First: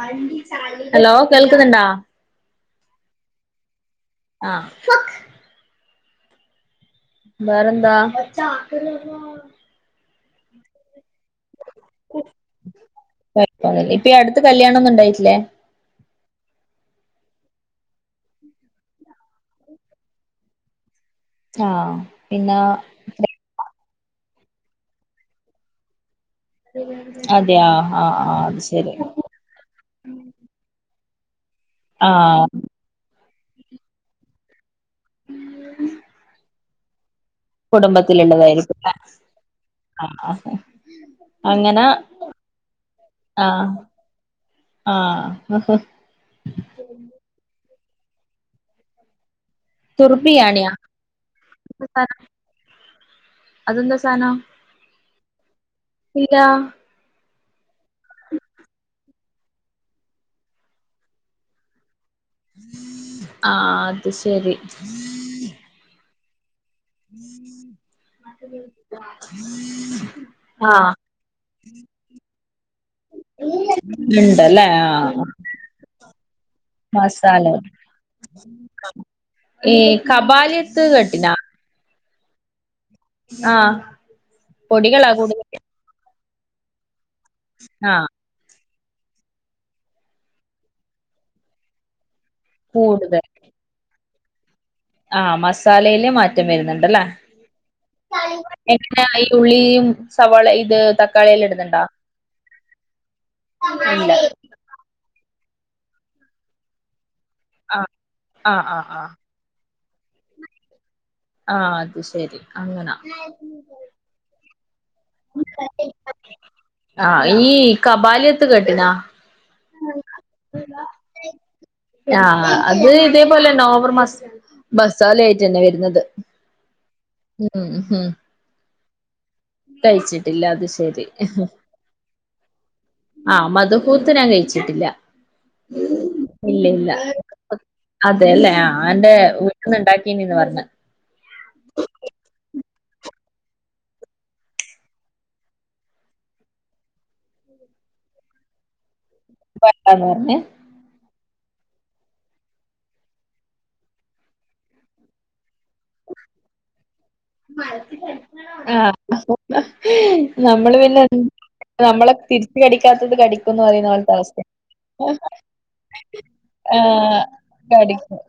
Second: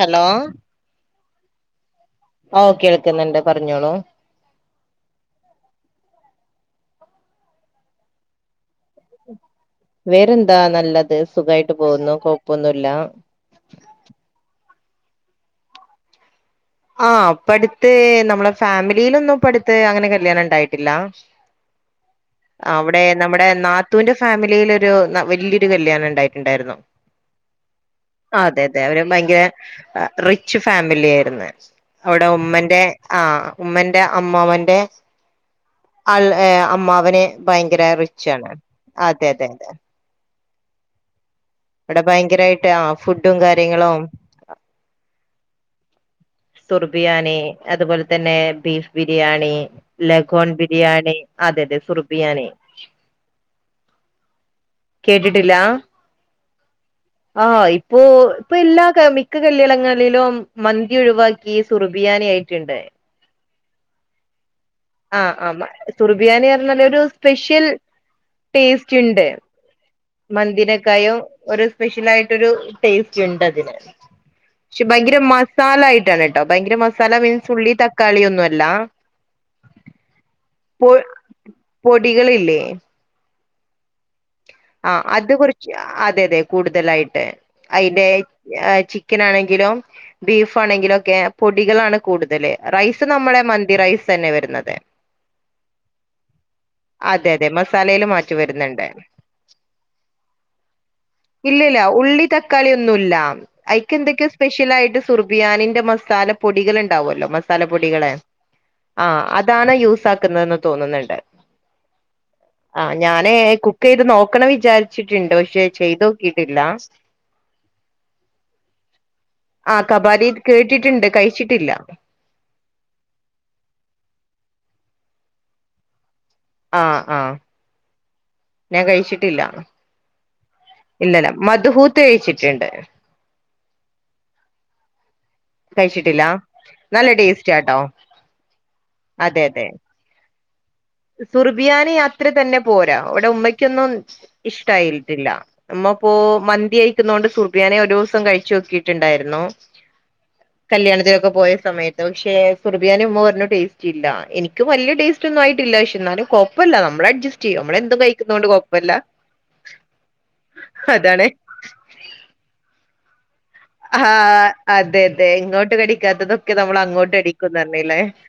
Hello [inaudible] hello കേൾക്കുന്നുണ്ടോ ഓ കേൾക്കുന്നുണ്ട് പറഞ്ഞോളൂ ആ വേറെന്താ വേറെന്താ നല്ലത് സുഖായിട്ട് പോകുന്നു കുഴപ്പൊന്നുല്ല പോയിറ്റില്ലേ ആ പ്പട്ത്ത് നമ്മളെ ഫാമിലീലൊന്നും പ്പട്ത്ത് അങ്ങനെ കല്യാണം ണ്ടായിട്ടില്ല ആ പിന്നാ ത്തൂൻ്റെ ഫാമിലിലൊര് ന വല്യൊരു കല്യാണം ണ്ടായ്രുന്നു ണ്ടായിരുന്നു അതെയ ആഹ് ആഹ് അത് അതെ അതെ ശരി അവര് ഭയങ്കര റിച്ച് ഫാമിലി ആയിരുന്നു [unintelligible] അവടെ ആഹ് ഉമ്മന്റെ ആ ഉമ്മന്റെ അമ്മാവൻറെ അൾ ഏ അമ്മാ അമ്മാവന് ഭയങ്കര റിച്ചാണ് കുടുംബത്തിലുള്ളതായിരിക്കും അതെ അതെ അതെ ആഹ് അങ്ങനെ അവടെ ഭയങ്കരായിട്ട് ആ ആഹ് ഫുഡുംകാര്യങ്ങളും ആഹ് സുറുബിയാനി അതുപോലെതന്നെ ബീഫ് ബിരിയാണി ലഗോൺ തുർബിയാണിയാ ബിരിയാണി അതെ അതെ സുറുബിയാനി അതെന്താ സാനം കേട്ടിട്ടില്ലാ ഇല്ല ആ ഇപ്പോ ഇപ്പൊ എല്ലാ കല്യാ മിക്ക കല്യാണങ്ങളിലും മന്തി ഒഴിവാക്കി ക്കി സുറുബി ബിയാനിയായിട്ട്ണ്ട് ആ അത് ശെരി. ആ ആ മ സുറുബിയാനി ടേസ്റ്റ് ഉണ്ട് ആഹ് മന്തിനെക്കായും ഒര് സ്പെഷ്യലായിട്ടൊരു ടേസ്റ്റ്ണ്ടതിന്. ഉണ്ടല്ലേ പക്ഷെ ഭയങ്കര ആഹ് മസാലായിട്ടാണ് ട്ടോ ഭയങ്കര മസാല മീൻസ് ഉള്ളി തക്കാളിയൊന്നല്ല ഈ കബാലിയത്ത് പൊ കേട്ടിനാ പൊടികളില്ലേ. ആ ആ അത് കുറച്ച് അതെ അതെ. കൂടുതലായി [unintelligible] ആ അയ്‌ന്റെ [unintelligible] ചിക്കനാണെങ്കിലും ബീഫാണെങ്കിലൊക്കെ പൊടികളാണ്. കൂടുതല് റൈസ് കൂടുതൽ നമ്മടെ മന്തി റൈസ്. തെന്നെ വെരുന്നത്. ആ മസാലയില് മാറ്റം വെരുന്ന്ണ്ടല്ലേ അതെ അതെ മസാലയിൽ മാറ്റം വരുന്നുണ്ട് എത്ര [unintelligible] ഇല്ലില്ല ഇടുന്നുണ്ടോ ഉള്ളി തക്കാളിയൊന്നുല്ല. അയിക്കെന്തൊക്കെയോ സ്പെഷ്യലായിട്ട് സുറുബ് ബിയാനിൻ്റെ മസാല പൊടികളുണ്ടാവല്ലോ. മസാല ആ പൊടികള് ആ അതാണ് യൂസ് ക്‌സാക്കുന്നത് എന്ന് തോന്നുന്നുണ്ട്. ആ അത് ശരി ആ അങ്ങനെ. ഞാന് കുക്ക് ചെയ്ത് നോക്കണം വിചാരിച്ചിട്ടുണ്ട് പക്ഷെ ചെയ്ത് നോക്കിട്ടില്ല ആ ഈ കബലിയത്തു കെട്ടിന ആ കബാലി കേട്ടിട്ടുണ്ട് കഴിച്ചിട്ടില്ല ആ അത്‌ ഇതേപോലെ നോർമൽ മാസാ മസാല പിന്നെ വരുന്നുണ്ട്. ആ ആ മ്മ് മ്മ് ഞാൻ കഴിച്ചി കഴിച്ചിട്ടില്ല അതു ശരി മധുഹൂത്ത് കഴിച്ചിട്ടുണ്ട് ആ മദ്ഹൂത് ഞാൻ കഴിച്ചിട്ട്ല്ല. മ്മ് കഴിച്ചിട്ടില്ല മ്മ് ഇല്ല ഇല്ല നല്ല ടേസ്റ്റ് ആട്ടോ അതെലെ ആ എന്റെ അതെ എന്റെ അതെ വീട്ടീന്ന് ഉണ്ടാക്കീന് ന്ന് പറഞ്ഞു. സുർബിയാനി അത്ര തന്നെ പോരാ ഇവിടെ ഉമ്മയ്ക്ക് ഒന്നും ഇഷ്ട്ടയായിട്ടില്ല. ഉമ്മ ഇപ്പൊ മന്തി കഴിക്കുന്നത് കൊണ്ട് സുർബിയാനി ഒരു ദിവസം കഴിച്ചു നോക്കിയിട്ടുണ്ടായിരു ന്നു. വേണ്ടാന്ന് പറഞ്ഞ് കല്യാണത്തിനൊക്കെ പോയ സമയത്തു, പക്ഷെ സുർബിയാനി ഉമ്മ പറഞ്ഞു ടേസ്റ്റ് ഇല്ല എനിക്കും വലിയ ടേസ്റ്റ്‌ ഒന്നും ആയി നമ്മള് എന്തും കഴിക്കുന്നോണ്ട് ആ കുഴപ്പല്ല നമ്മൾ പിന്നെ എൻ അതാണ് നമ്മളെ തിരിച്ചു കടിക്കാത്ത [unintelligible] ആ ആ അതെ അതെ ഇങ്ങോട്ട് കടിക്കാത്തതൊക്കെ നമ്മൾ അങ്ങോട്ട് ആഹ് കടിക്കും പറഞ്ഞീലെ. കടിക്കും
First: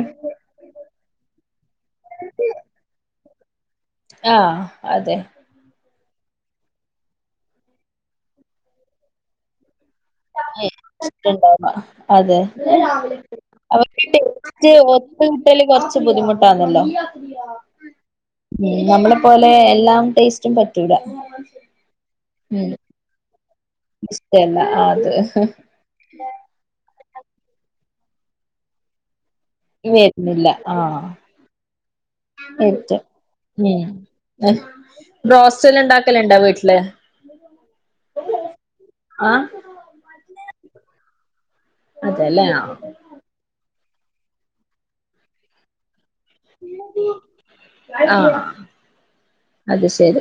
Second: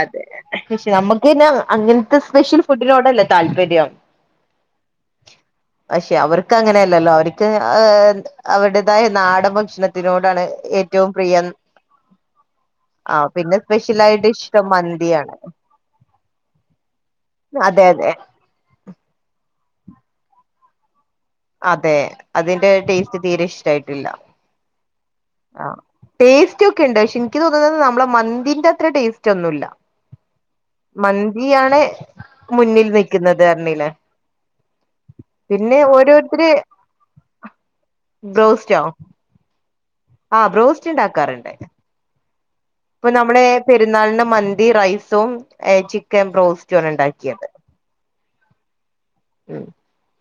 അതെ നമുക്ക് പിന്നെ അങ്ങനത്തെ സ്പെഷ്യൽ ഫുഡ്‌നോട് അല്ലെ താല്പര്യം? ആ അതെ ബക്ഷേ അവർക്ക് അങ്ങനെ അല്ലല്ലോ അവർക്ക് അവര്ടെതായ നാടൻ ഭ [unintelligible] അതെ ആ പിന്നെ സ്പെഷ്യൽ അവർക്ക് ആയിട്ട് ഇഷ്ടം ഡേറ്റ് മന്തിയാണ് ഒത്തുക്കിട്ടല് കുറിച്ച് ബുദ്ധിമുട്ടാണല്ലോ അതെ അതെ നമ്മളെ പോലെ എല്ലാം ടെസ്റ്റും പറ്റൂല അതെ ഉം അതിന്റെ ടെസ്റ്റ് തീരെ ഇഷ് ഷ്ട്ടായിട്ടില്ല ഇഷ്ടല്ല അത് ആ ടെസ്റ്റ് ഒ ക്ണ്ട് എനിക്ക് തോന്നുന്നത് നമ്മടെ മന്തിന്റെ അത്ര ടെസ് റ്റൊ ഒന്നുല്ല വരുന്നില്ല ആഹ് മന്തി ആണ് മുന്നിൽ വെക്ക്ന്നത് ഏറ്റവും അർഞ്ഞീല്ലേ ഉം പിന്നെ ബ്രോസ്റ്റല് ഒ [unintelligible] [unintelligible] വീട്ടില് ബ്രോസ്റ്റോ ആ ആ ബ്രോസ്റ്റ് ഇണ്ടാക്കാറ്ണ്ട് തെലെ പെരുന്നാളിന് മന്തി റൈസും ഹേ ചിക് ക്കൻ ബ്രോസ്റ്റും ആണ് ഇണ്ടാക്കിയത് ആ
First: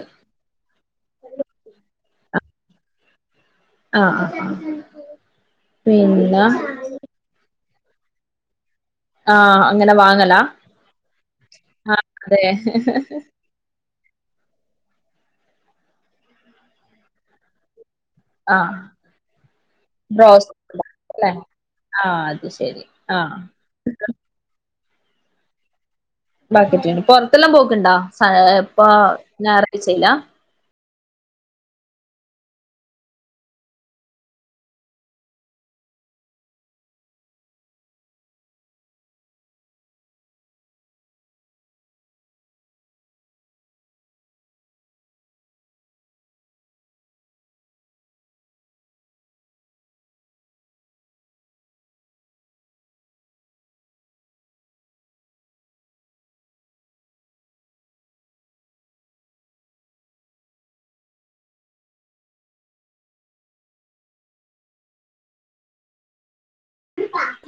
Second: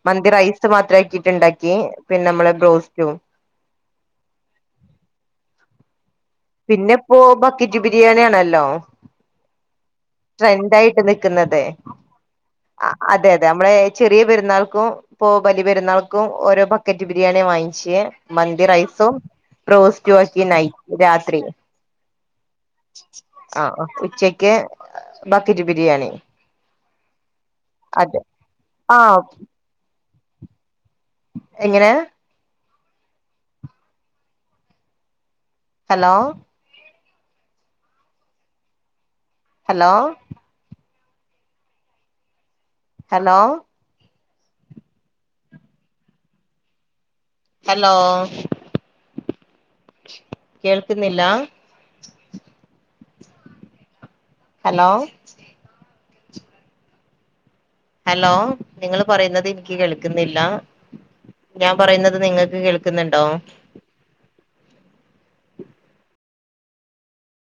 മന്തി റൈസ് മാത്രക്കിട്ടാ ഇണ്ടാക്കെ പിന്നെ മ്മളെ ബ്രോസ്റ്റും ആ ആ പിന്നെ പിന്നേപ്പോ [unintelligible] ബിരിയാണിയാണല്ലോ ആഹ് അങ്ങനെ വാങ്ങലാ രണ്ടായിട്ട് വെക്ന്നത് ആഹ് അതെ അതെ അതെ അമ്മളെ ചെറിയ പെരുന്നാൾക്കും പോ ബലി പെരുന്നാൾക്കും ഓരോ ബക്കറ്റ് ബിരിയാണി വാങ്ങിച്ചേ മന്തി ആഹ് റൈസും ബ്രോസ്റ്റ് [unintelligible] അല്ലെ [unintelligible] ആഹ് അത് ശരി ആഹ് ആ ഉച്ചക്ക് ബക്കറ്റ് ബിരിയാണി അതെ ആ [unintelligible] എങ്ങനെ ഹലോ ഹലോ ഹലോ ഹലോ കേൾക്ക്ന്നില്ലാ ഹലോ ഹലോ നിങ്ങള് പറയ്ന്നത് ഇൻക്ക് കേൾക്ന്നില്ല ഞാൻ പറയുന്നത് നിങ്ങക്ക് കേൾക്ന്നുണ്ടോ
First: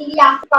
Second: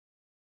ഇല്ല [unintelligible]